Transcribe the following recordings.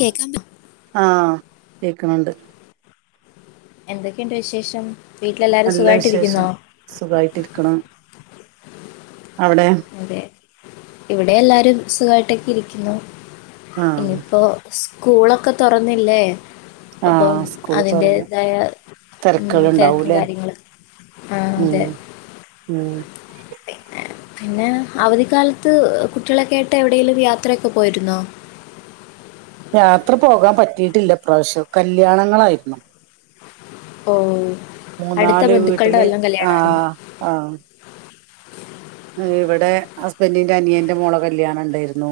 കേക്കാൻ പ ആ കേക്ക്ണ് ണ്ട് എന്തൊക്കെണ്ട് വിശേഷം വീട്ടിലെല്ലാരും നല്ല വിശേഷം സുഖായിട്ടിരിക്കുന്നോ സുഖായിട്ടിരിക്കണം അവിടെ അതെ ഇവിടെ എല്ലാരും സുഖായിട്ടൊക്കെ ഇരിക്കുന്നു ആഹ് ഇപ്പൊ സ്കൂളൊക്കെ തൊറന്നില്ലേ അപ്പം ആഹ് സ്കൂള് തുറന്ന് അതിന്റെതായ ഉം തിരക്കുകൾ തെരക്കും ഉണ്ടാവൂല്ലേ കാര്യങ്ങളും ആ ഉം ഉം പിന്നെ പിന്നെ അവധിക്കാലത്ത് കുട്ടികളൊക്കൊയിട്ട് എവിടേലും യാത്രയൊക്കെ പോയിരുന്നോ യാത്ര പോകാൻ പറ്റിട്ടില്ല ഇപ്രാശ്യം കല്യാണങ്ങളായിരുന്നു ഓ അടുത്ത മൂന്നാല് ബന്ധുക്കളുടെ വീട്ടില് വല്ലം കല്യാണായിരുന്നോ ആഹ് [inaudible] ആഹ് ഇവിടെ ഹസ്ബന്റിന്റെ അനിയന്റെ മോളെ കല്യാണം ണ്ടേര്ന്നു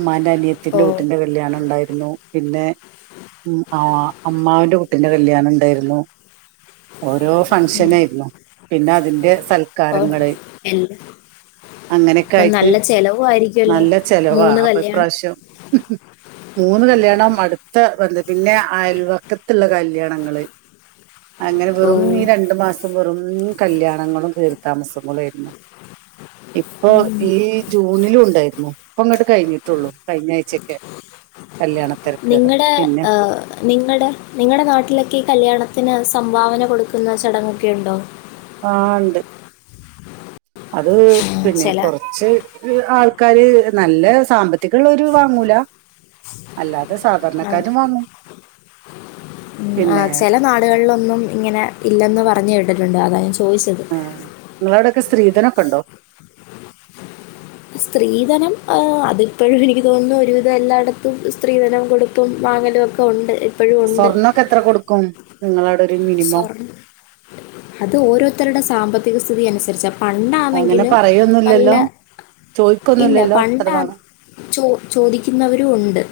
മ്മാന്റെ ഓ അനിയത്തിന്റെ കുട്ടിൻ്റെ കല്യാണംം ണ്ടേര്ന്നു പിന്നെ ഉം ആ അമ്മാവന്റെ കുട്ടിന്റെ കല്യാണം ണ്ടേര്ന്നു ഓരോ ഉം ഫങ്ഷനേര്ന്നു പിന്നെ അതിന്റെ സൽക്കാരങ്ങള് എ അങ്ങനൊക്കായിട്ട് ആയിരിക്കുവല്ലോ നല്ല ചെലവാ മൂന്ന് അപ്പൊ കല്യാണം ഇപ്രാശ്യം മൂന്ന് കല്യാണം അടുത്ത ബന്ധം പിന്നെ അയൽവക്കത്ത്ള്ള കല്യാണങ്ങള് അങ്ങനെ വെറും ഓ ഈ രണ്ടു മാസം വെറും കല്യാണങ്ങളും കേറിത്താമസങ്ങളേര്ന്നു ഇപ്പൊ ഈ ജൂണിലുംണ്ടേര്ന്നു ഇപ്പ ങ്ങട്ട് കഴിഞ്ട്ടൊള്ളൂ കഴിഞ്ഞ ആഴ്ചൊക്കെ നിങ്ങടെ നിങ്ങടെ നിങ്ങടെ നാട്ടിലൊക്കെഈ കല്യാണത്തിന് സം ഭാവന കൊടുക്കുന്ന ചടങ്ങൊക്കെ ണ്ടോ ആ ണ്ട് അത് ആ, പിന്നെ ചില കൊറച്ച് ആൾക്കാര് നല്ല സാമ്പത്തികള്ളോര് വാങ്ങൂല അല്ല ആ പിന്നെ ചെല നാടുകളിലൊന്നും ഇങ്ങനെ ഇല്ലെന്ന് പറഞ് കേട്ടിട്ടുണ്ട് അതാ ഞാൻ ചോ ആ നിങ്ങളോടെക്കെ സ്ത്രീധനൊക്കെ ണ്ടോ സ്ത്രീധനം അതിപ്പോഴും എനിക്ക് തോന്നുന്നു ഒരുവിധം എല്ലായിടത്തും സ്ത്രീധനം കൊട്ത്തും വാങ്ങ ങ്ങലൊക്കെ ഒണ്ട് സ്വർണൊക്കെ എത്ര കൊടുക്കും നിങ്ങളവടെ സ്വർ അത് ഓരോരുത്തരുടെ സാമ്പത്തിക സ്ഥിതിയനുസരിച്ച അങ്ങനെ പണ്ടാന്നെങ്കില് നല്ല പറയൊന്നുമില്ലല്ലോ ഇല്ല ചോദിക്കൊന്നുമില്ലല്ലോ എത്ര പണ്ട് വേണം ചോ ചോദിക്കുന്നവരും ഒണ്ട്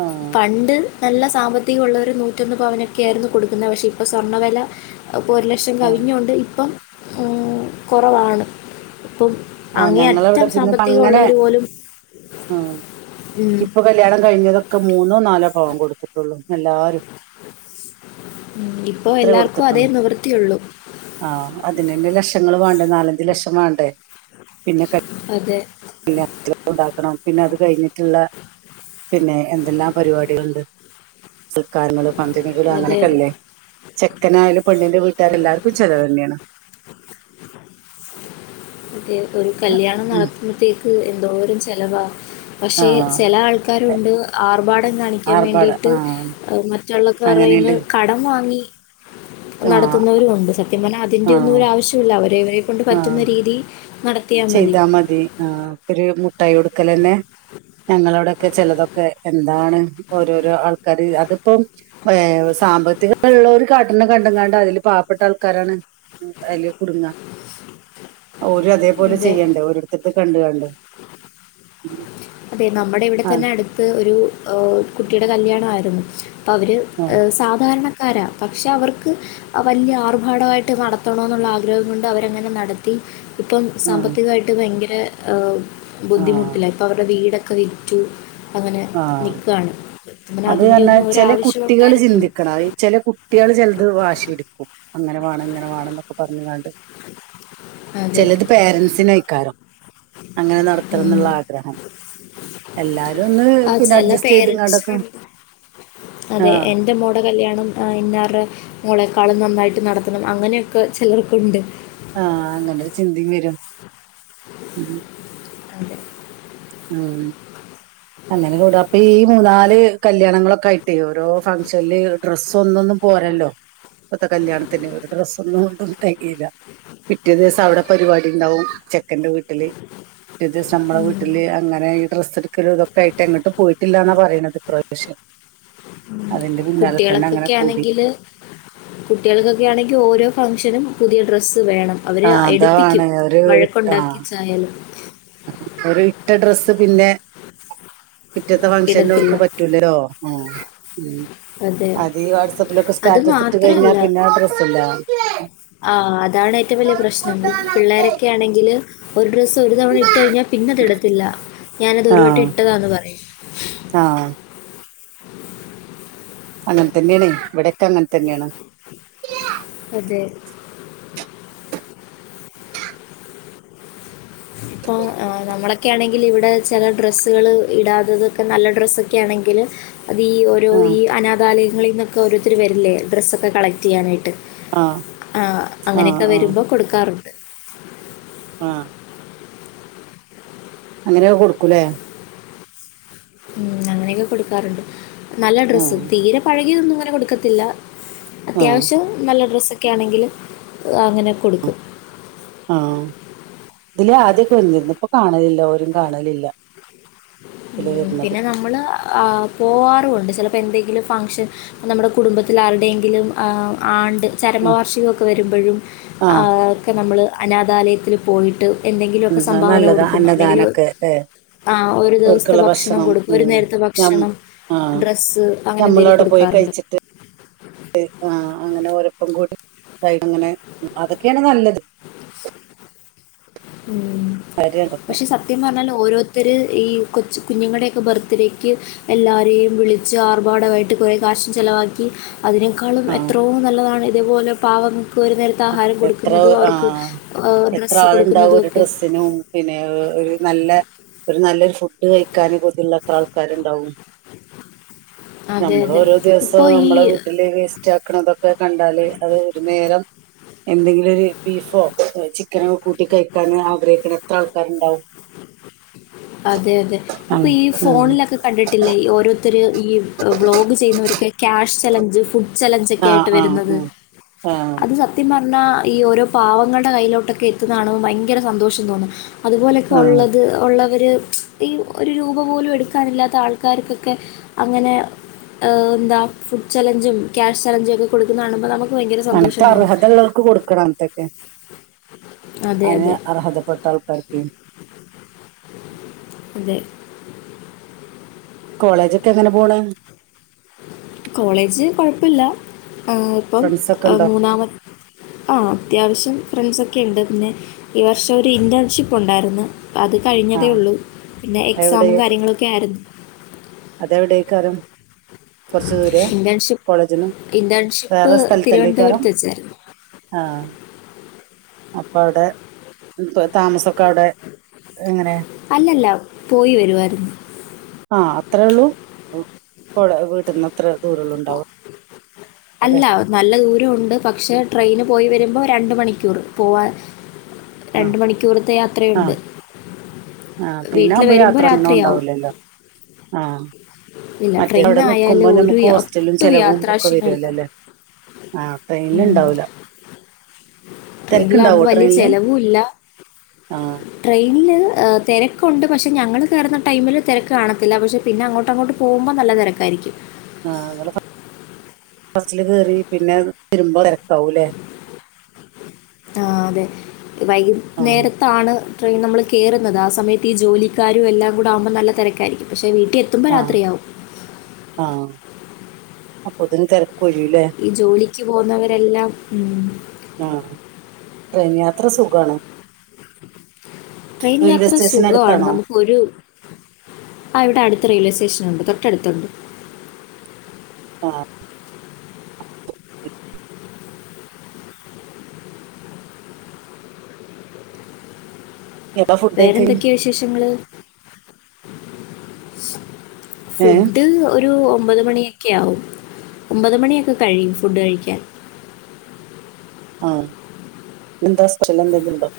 ആ പണ്ട് നല്ല സാമ്പത്തികള്ളോര് നൂറ്റൊന്ന് പവനൊക്കായിരുന്നു കൊടുക്കുന്നത് പക്ഷേ ഇപ്പ സ്വർണ്ണവെല അപ്പോ ഒരു ലക്ഷം ആ കവിഞ്ഞൊണ്ട് ഇപ്പം കൊറവാണ് പ്പം ആ അങ്ങേ ഞങ്ങളവിടെ അറ്റം പിന്നെ ഇപ്പൊ അങ്ങനെ സാമ്പത്തികള്ളോര് പോലും ആ ഉം, ഇപ്പൊ കല്യാണം കഴിഞ്ഞതൊക്കെ മൂന് ന്നോ നാലോ പവൻ കൊടുത്തിട്ടുള്ളൂ എല്ലാരും ഉം, ഇപ്പോൾ അത്രേ എല്ലാവർക്കും അതേ കൊടുത്തിട്ടുള്ളു നിവൃത്തിയുള്ളൂ ആ അതിനന്നെ ലക്ഷ ങ്ങള് വേണ്ടെ നാലഞ്ചു ലക്ഷം വാണ്ടേ അതെ [unintelligible] ണ്ടാക്കണം പിന്നെ അത് കഴിഞ്ഞിട്ടുള്ള പിന്നെ എന്തെല്ലാം പരിപാടികളുണ്ട് സുൽക്കാരങ്ങളും ഫംഗഷനുകളും അതെ അതെ അങ്ങനെയൊക്കെല്ലേ ചെക്കനായാലും പെണ്ണിന്റെ വീട്ടുകർ എല്ലാവർക്കു ഫുൾചെലവന്ന്യാണ് അതെ ഒരു കല്യാണം നടത്തുമ്പത്തേക്ക് എന്തോരം ചെലവാ ആ പക്ഷെ ചില ആൾക്കാരുണ്ട് ആർഭാടം കാണിക്കാൻ ആർഭാട വേണ്ടിയിട്ട് ആ മ റ്റുള്ള ക്കാറയിന്നു അങ്ങനെയുണ്ട് കടം വാങ്ങി ആ നടത്തുന്നവരൂണ്ട് സത്യം പറഞ്ഞാ അതിന്റെ ഒന്നും ആഹ് ഒരു ആവശ്യല്ല അവരവരെ കൊണ്ട് ആഹ് പറ്റുന്ന രീതി ചെയ്താ മതി ആ ഒര് മുട്ടായി കൊടുക്കലന്നെ ഞങ്ങളോടൊക്കെ ചെലതൊക്കെ എന്താണ് ഓരോരോ ആൾക്കാര് അതിപ്പോം ഏ സാമ്പത്തികള്ളോര് കാട്ടണ കണ്ടങ്ങാണ്ട് അതിൽ പാവപ്പെട്ട ആൾക്കാരാണ് അയിൽ കുടുങ്ങാ ഓലും അതെ പോലെ ചെയ്യണ്ടേ ഓരോരുത്തരത്ത് കണ്ടുകാണ്ട് അതേ നമ്മുടെ ഇവിടെ തന്നെ അടുത്ത് ഒരു ഏ കുട്ടിയുടെ കല്യാണായിരുന്നു അവര് ആഹ് സാധാരണ ക്കാരാ പക്ഷെ അവർക്ക് വല്ല്യ ആർഭാടവായിട്ട് നടത്തണോന്നുള്ള ആഗ്രഹം കൊണ്ട് അവരങ്ങനെ നടത്തി ഇപ്പം ആഹ് സാമ്പത്തികായിട്ട് ഭയങ്കര ആഹ് ബുദ്ധിമുട്ടിലായി അവരെ വീടൊക്കെ വിറ്റു അങ്ങനെ ആഹ് നിക്കുകയാണ് അത് തന്നെ ചെല കുട്ടികൾ ചിന്തിക്കണം ചെല കുട്ടികൾ ചിലത് വാശി പിടുക്കും അങ്ങനെ വേണം ഇങ്ങനെ വേണം എന്നൊക്കെ പറഞ്ഞുങ്ങാണ്ട്. അതെ ചിലത് പേരൻറ്സിന് ആയിക്കാരം അങ്ങനെ നടത്തണം എന്നുള്ള ഉം. ആഗ്രഹം എല്ലാരും ഒന്ന് ആ പിന്നെ ചില അഡ്ജസ്റ്റ് ചെയ്ത്ങ്ങാണ്ടൊക്കെ പേരൻസിനുണ്ട് അതെ എന്റെ മോടെ കല്യാണം ഇന്നാരുടെ മോളെക്കാളും നന്നായി ട്ട് നടത്തണം അങ്ങനെയൊക്കെ ചിലർക്കുണ്ട്. ആ അങ്ങനൊരു ചിന്തേം ‌ വരും. ഉം അതെ ഉം അങ്ങനെ കൂടം അപ്പ ഈ മൂന്നാ ല് കല്യാണങ്ങളൊക്കെ ആയിട്ടേ ഓരോ ഫംഗഷനല് ഡ്രസ്സൊന്നൊന്നും പോരല്ലോ ഇപ്പത്തെ കല്യാണത്തിന് ഒരു ഡ്രസ്സ് ഒന്നും കൊണ്ടും തെകയില്ല. പിറ്റേ ദിവസം അവടെ പരിപാടി ഉണ്ടാവും ചെക്കന്റെ വീട്ടില് പിറ്റേ ദിവസം നമ്മളെ വീട് അങ്ങനെ ഈ ഡ്രസ് എടുക്കലും ഇതൊക്കെ ആയിട്ട് എങ്ങോട്ട് പോയിട്ടില്ലന്നാ പറയണത് ഇപ്രയോശ്യം കുട്ടികളക്കൊക്കെ ആണെങ്കില് കുട്ടികൾക്കൊക്കെ ആണെങ്കിൽ ഓരോ ഫംഗഷനും പുതിയ ഡ്രസ്സ് വേണം. ആ അവരെ അതാണ് എടുപ്പിക്കും ഒരു ആ വഴക്കുണ്ടാക്കിച്ചായാലും ഒരു ഇട്ട ഡ്രസ്സ് പിന്നെ പിറ്റേത്ത ഫംഗ്ഷൻ ഇടത്തില്ല നോൽക്ക് പറ്റൂലലോ ഓ ഉം അതെ അത് ഈ വാട്സപ്പിലൊക്കെ അത് സ്റ്റാറ്റസ് ഇട്ട് കഴിഞ്ഞാ മാത്രമല്ല പിന്നെ അഡ്രസ്സല്ല ആ അതാണ് ഏറ്റവും വലിയ പ്രശ്നം പിള്ളേരൊക്കെ ആണെങ്കില് ഡ്രസ്സ് ഒരു തവണ ഇട്ട് കഴിഞ്ഞാൽ പിന്നെത് ഇടത്തില്ല ഞാനത് ഒരു വട്ടം ആഹ് ഇട്ടതാന്ന് പറയും ആഹ് അങ്ങനെ തന്യായാണ് ഇവിടക്കെ അങ്ങനെ തന്ന്യാണ് അതെ ഇപ്പൊ ഏ നമ്മളൊക്കെ ആണെങ്കില് ഇവിടെ ചെല ഡ്രസ്സ്കള് ഇടാത്തതൊക്കെ നല്ല ഡ്രെസ്സൊക്കെ ആണെ എങ്കില് അത് ഈ ഓരോ ആഹ് ഈ അനാഥാലയങ്ങളിന്നൊക്കെ ഓരോരുത്തര് വരില്ലെ ഡ്രസ്സൊക്കെ കളക്റ്റ് ചെയ്യാനായിട്ട് ആഹ് ആ ആഹ് അങ്ങനെയൊക്കെ വരുമ്പോ കൊടുക്കാറുണ്ട് ആ അങ്ങനൊക്കെ കൊടുക്കൂലേ ഉം അങ്ങനെയൊക്കെ കൊട്ക്കാറ്ണ്ട് നല്ല ഡ്രസ്സ് ആഹ് തീരെ പഴകിയതൊന്നും ഇങ്ങനെ കൊടുക്കത്തില്ല ആഹ് അത്യാവശ്യം നല്ല ഡ്രസ്സൊക്കെ ആണെങ്കിലും ഓ അങ്ങനെ കൊടുക്കും ഇതിലെ ആദ്യൊക്കെ വന്നിര്ന്നു ഇപ്പൊ കാണലില്ല ഒരും കാണലില്ല ഇതില് ഉം വരുന്നത് പിന്നെ നമ്മള് ആ പോവാറുണ്ട് ചെലപ്പോ എന്തെ ങ്കിലും ഫംഗ്ഷൻ നമ്മുടെ കുടുംബത്തിലാരുടെയങ്കിലും ആ ആണ്ട് ആഹ് ചരമവാർഷികൊക്കെ വരുമ്പഴും ആ ആഹ് ഒക്കെ നമ്മള് അനാഥാലയത്തില് പോയിട്ട് എന്തെങ്കിലൊക്കെ ഉം അത് സംഭാവന നല്ലതാ കൊടുക്കും അല്ലെങ്കില് ഓ അന്നദാനൊക്കെ ല്ലേ ആ ഒരു ദെവസ ത്തെ ഓർക്കുള്ള ഭക്ഷണം കൊടുക്കു ഒരു ഉം നേരത്തെ ഞം ഭക്ഷണം ആഹ് ഡ്രസ്സ് അങ്ങനെ എന്തേലും കൊടുക്കാറുണ്ട് ഹ് ആ അങ്ങനെ ഒരു ഒപ്പക്കൂടി ഇതായിട്ട്ങ്ങനെ അതൊക്കെയാണ് നല്ലത് മ് കാര്യതൊക്കെ പക്ഷെ സത്യം പറ്ഞ്ഞാല് ഓരോരുത്തര് ഈ കൊ ച്ച് കുഞ്ഞുങ്ങള്ടെയൊക്കെ ബർത്ത് ഡേക്ക് എല്ലാരെയും വിളിച്ച് ആർഭാടവായിട്ട് കൊറെ കാശും ചെലവാക്കി അതിനേക്കാളും ആഹ് എത്രോ നല്ലതാണ് ഇതേപോലെ പാവം ക്കൊരു നേരത്തെ ആഹാരം എത്ര കൊടുക്കുന്നതു അവർക്ക് ആ ഡ്രസ്സ് കൊടു എന്താ ഒര് ഡ്രസ്സിനും പിന്നെ ഏ ഒര് നല്ല ഒരു നല്ലൊരു ഫുഡ് കഴിക്കാന് കൊതിയിള്ളെത്ര ആൾക്കാര്ണ്ടാവും അതെ നമ്മള് അതെ ഓരോ ഇപ്പോൾ ദിവസവും ഈ നമ്മളെ വീട്ടില് വേസ്റ്റാക്കണതൊക്കെ കണ്ടാലേ അത് ഒരു നേരം എന്തെങ്കിലും ഒരു ബീഫോ ചിക്കനോ കൂട്ടി കഴിക്കാൻ ആഗ്രഹിക്ക്ണ എത്ര ആൾക്കാര്ണ്ടാവും അതെ അതെ ഉം ഇപ്പൊ ഈ ഉം ഫോണിലൊക്കെ കണ്ടിട്ടില്ലേ ഈ ഓരോ ത്തര് ഈ ഏ വ്ളോഗ് ചെയ്യുന്നവരൊക്കെ ക്യാഷ് ചലഞ്ച് ഫു ഡ് ആഹ് ചലഞ്ചൊക്കായിട്ട് ആഹ് വര്ന്നത് ഉം ആഹ് അത് സത്യമാ ണോ ഈ ഓരോ പാവങ്ങള്ടെ കയ്യിലോട്ടക്കെ എത്ത്ന്നെ കാണുമ്പം ഭയങ്കര സന്തോഷം തോന്നും. അത് ആഹ് ഒള്ളത് ഒള്ളവ ഏ ഈ ഒരു രൂപ പോലും എടുക്കാന് ഇല്ലാത്ത ആൾക്കാര്ക്കൊക്കെ അങ്ങനെ ആഹ് എന്താ ഫുഡ് ചലഞ്ചും ക്യാഷ് ചലഞ്ചും ഒക്കെ കൊടുക്ക്ന്നെ കാണുമ്പൊ നമ്മ അനക്ക അർഹത ഉള്ളോര്ക്ക് കൊടുക്കണം അങ്ങത്തൊക്കെ അതെ, അയിന് അതെ. അർഹതപ്പെട്ട ആൾക്കാര്ക്ക് അതെ. കോളേജൊക്കെ എങ്ങനെ പോണ് കോളേജ് കൊഴപ്പല്ല മ് ഇപ്പം ഫ്രണ്ട്സ് ഒക്കെ ആ ഉണ്ടോ മൂന്നാമത് ആ അത്യാവശ്യം ഫ്രണ്ട്സൊക്കെ ഇണ്ട് പിന്നെ ഈ വർഷം ഒരു ഇന്റേൺഷിപ്പ് ഒണ്ടായിരുന്ന് അത് ആ കഴിഞ്ഞതേയുള്ളു പിന്നെ എക്സാമും കാര്യങ്ങളൊക്കെ ആയിരുന്നു അതെവിടെക്കാരം കൊറച്ച് ദൂരെയാ ഇന്റേൺഷിപ്പ് കോളേജിന്ന് ഇന്റേൺഷിപ്പ് വേറെ സ്ഥല്ത്തല്ലേക്കാരം തിരുവനന്തപുരത്ത് വെച്ചായിരുന്നു ആ അപ്പൊ അവിടെ മ് തൊ താമസൊക്കവിടെ എങ്ങനെ അല്ലല്ല പോയി വെരുവായിരുന്നു ആ അത്രേള്ളൂ അവു കൊഴ വീട്ട്ന്ന് അല്ലെ അല്ല നല്ല ദൂര ഒണ്ട് പക്ഷെ ട്രെയിന് പോയി വരുമ്പോ രണ്ട് മണിക്കൂർ പോവാൻ ആ രണ്ട് മണിക്കൂറത്തെ ആ യാത്രയുണ്ട് ആ പിന്നെ വീട്ടിൽ ആവുമ്പൊ വരുമ്പോൾ യാത്ര [unintelligible] രാത്രിയാവും ഉണ്ടാവൂലല്ലോ ആഹ് ഇല്ല മറ്റേ അവിടെ നിക്കുമ്പോ ട്രെയിനായാലും ഒരു നമ്മക്കു യാ- ഹോസ്റ്റലും ഒട്ടും ചെലവും ഒക്കെ യാത്രാക്ഷീണമില്ല വരല്ലോല്ലെ ആ ട്രെയിന്ല് ഇണ്ടാവൂല ട്രെയിന്ലാവുമ്പോ വല്ല്യാ ചെലവുല്ല ആ ട്രെയിനില് ആ തെരക്കുണ്ട് പക്ഷേ ഞങ്ങള് കേറുന്ന ടൈമില് തെരക്ക് കാണത്തില്ല പക്ഷേ പിന്നെ അങ്ങോട്ട് അങ്ങോട്ട് പോവുമ്പം നല്ല തെരക്കായിരിക്കും ആ ഇങ്ങള് സ ബസ്സില് കേറി പിന്നെ ഇതി വരുമ്പോ തെരക്കാവൂലേ ആഹ് അതെ വൈകുന്നേരത്താണ് ട്രെയിൻ നമ്മൾ കേറ്ന്നത് ആഹ് സമയത്ത് ഈ ജോലിക്കാരും എല്ലാം കൂടെ ആവുമ്പോ നല്ല തെരക്കായിരിക്കും പക്ഷേ വീ എത്തുമ്പം രാത്രിയാവും. അപ്പോത്ത്നും തെര ഈ ജോലിക്ക് പോവുന്നവരെല്ലാം, ഉം. ആഹ് ട്രെയിൻ യാത്ര സുഖാണ്. ട്രെയിൻ റെയിൽവേ യാത്ര സ്റ്റേഷൻ സുഖാണ്. അടുത്താണോ നമുക്കൊരു അവിടെ അടു റെയിൽവേ സേഷനുണ്ട് തൊട്ടടുത്തുണ്ട്. ആഹ് എപ്പളാ ഫുഡ് കഴിക്കല് വേറെന്തൊക്കെയാ വിശേഷങ്ങള്? ഏഹ് ഫുഡ് ഒ ഒരു ഒമ്പത് മണിയൊക്കെ ആവും ഒമ്പത് മണിയൊക്കെ കഴിയും ഫുഡ് കഴിക്കാൻ. ആഹ് എന്താ സ്പ്യല എന്തെങ്കിലും ഉണ്ടോ?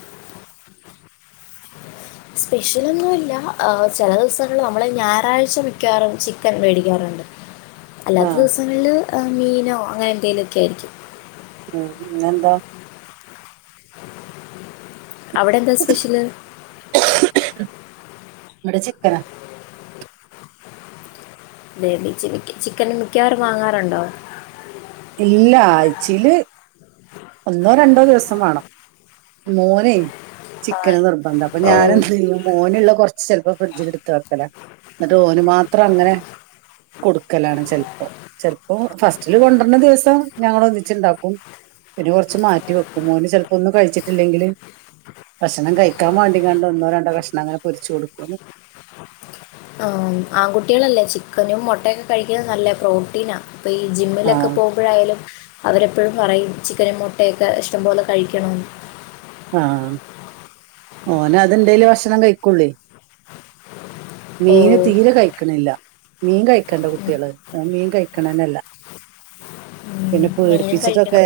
സ്പെഷ്യലൊന്നുല്ല, ഏഹ് ചെല ദിവസങ്ങള് നമ്മള് ഞായറാഴ്ച മിക്കവാറും ചിക്കൻ മേടിക്കാറു അല്ലാത്ത ആഹ് ദിവസങ്ങളില് മീനോ, അങ്ങനെ എന്തെക്കെ ആയിരിക്കും. ഉം, പിന്ന എന്താ? അവിടെ എന്താ സ്പെഷ്യല്? ഇവിടെ ചിക്കന. അതേ അതെ, ചിക്കന് മിക്കവാറും വാങ്ങാറുണ്ടോ? ഇല്ലാ, ആഴ്ചേല്. ഒന്നോ, രണ്ടോ ദിവസം വാണം. മോനെ. ചിക്കൻ ആഹ് നിർബന്ധം. അപ്പൊ ഞാന് ഓഹ് മോനുള്ളത് കൊറ്ച്ച് ചെല്പ്പോ ഫ്രിഡ്ജിൽ എടുത്ത് വക്കല. ഇന്നട്ട് ഓന് മാത്രം അങ്ങനെ കൊടുക്കലാണ്, ചെല്പ്പോ ചെൽപോ. അപ്പൊ ഫസ്റ്റില് കൊണ്ടര്ണ ദിവസം ഞങ്ങള് ഒന്നിച്ച് ഇണ്ടാക്കും. പിന്നെ കൊറ്ച്ച് മാറ്റി വെക്കും. മോന് ചെല്പ്പോ ഒന്നും കഴിച്ചിട്ടില്ലെങ്കില്? ഭക്ഷണം കഴിക്കാൻ മാണ്ടി കാണ്ട് ഒന്നോ, രണ്ടോ കഷ്ണം അങ്ങനെ പൊരിച്ച കൊടുക്കും. ആഹ്, ആൺകുട്ടികളല്ലേ? ചിക്കനും മൊട്ടൊക്കെ കഴിക്ക്ന്നത് നല്ല പ്രോട്ടീനാ. അപ്പൊ, ഈ ആ ജിമ്മിലൊക്കെ പോകുമ്പോഴായാലും അവരെ എപ്പോഴും പറയും ചിക്കനും മുട്ടയൊക്കെ ഇഷ്ടംപോലെ കഴിക്കണംന്ന്. ആപ് മോന അതെണ്ടേല് ഭക്ഷണം കഴിക്കൊള്ളേ? മീന് ഓഹ് തീരെ കഴിക്ക്ണില്ല, മീൻ കഴിക്കണ്ടെ ഉം കുട്ട്യേള്, അഹ് മീൻ കഴ ക്ക്ണനെന്നെല്ല ഉം പിന്നെ മീനും പേട്പ്പിച്ചിട്ടൊക്കെ, കഴിക്കണം.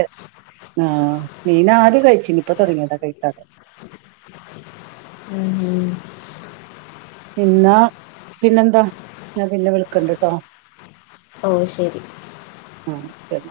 ആഹ് മീൻ ആദ്യം കഴിച്ചീനി, ഇപ്പൊ തൊടങ്ങിയത. ഉം ഉം നിന്നാ പിന്നെന്താ? ഞാൻ പിന്നെ വിളിക്കണ്ട്ട്ടോ. ഓഹ്, ശെരി. ആ ശരി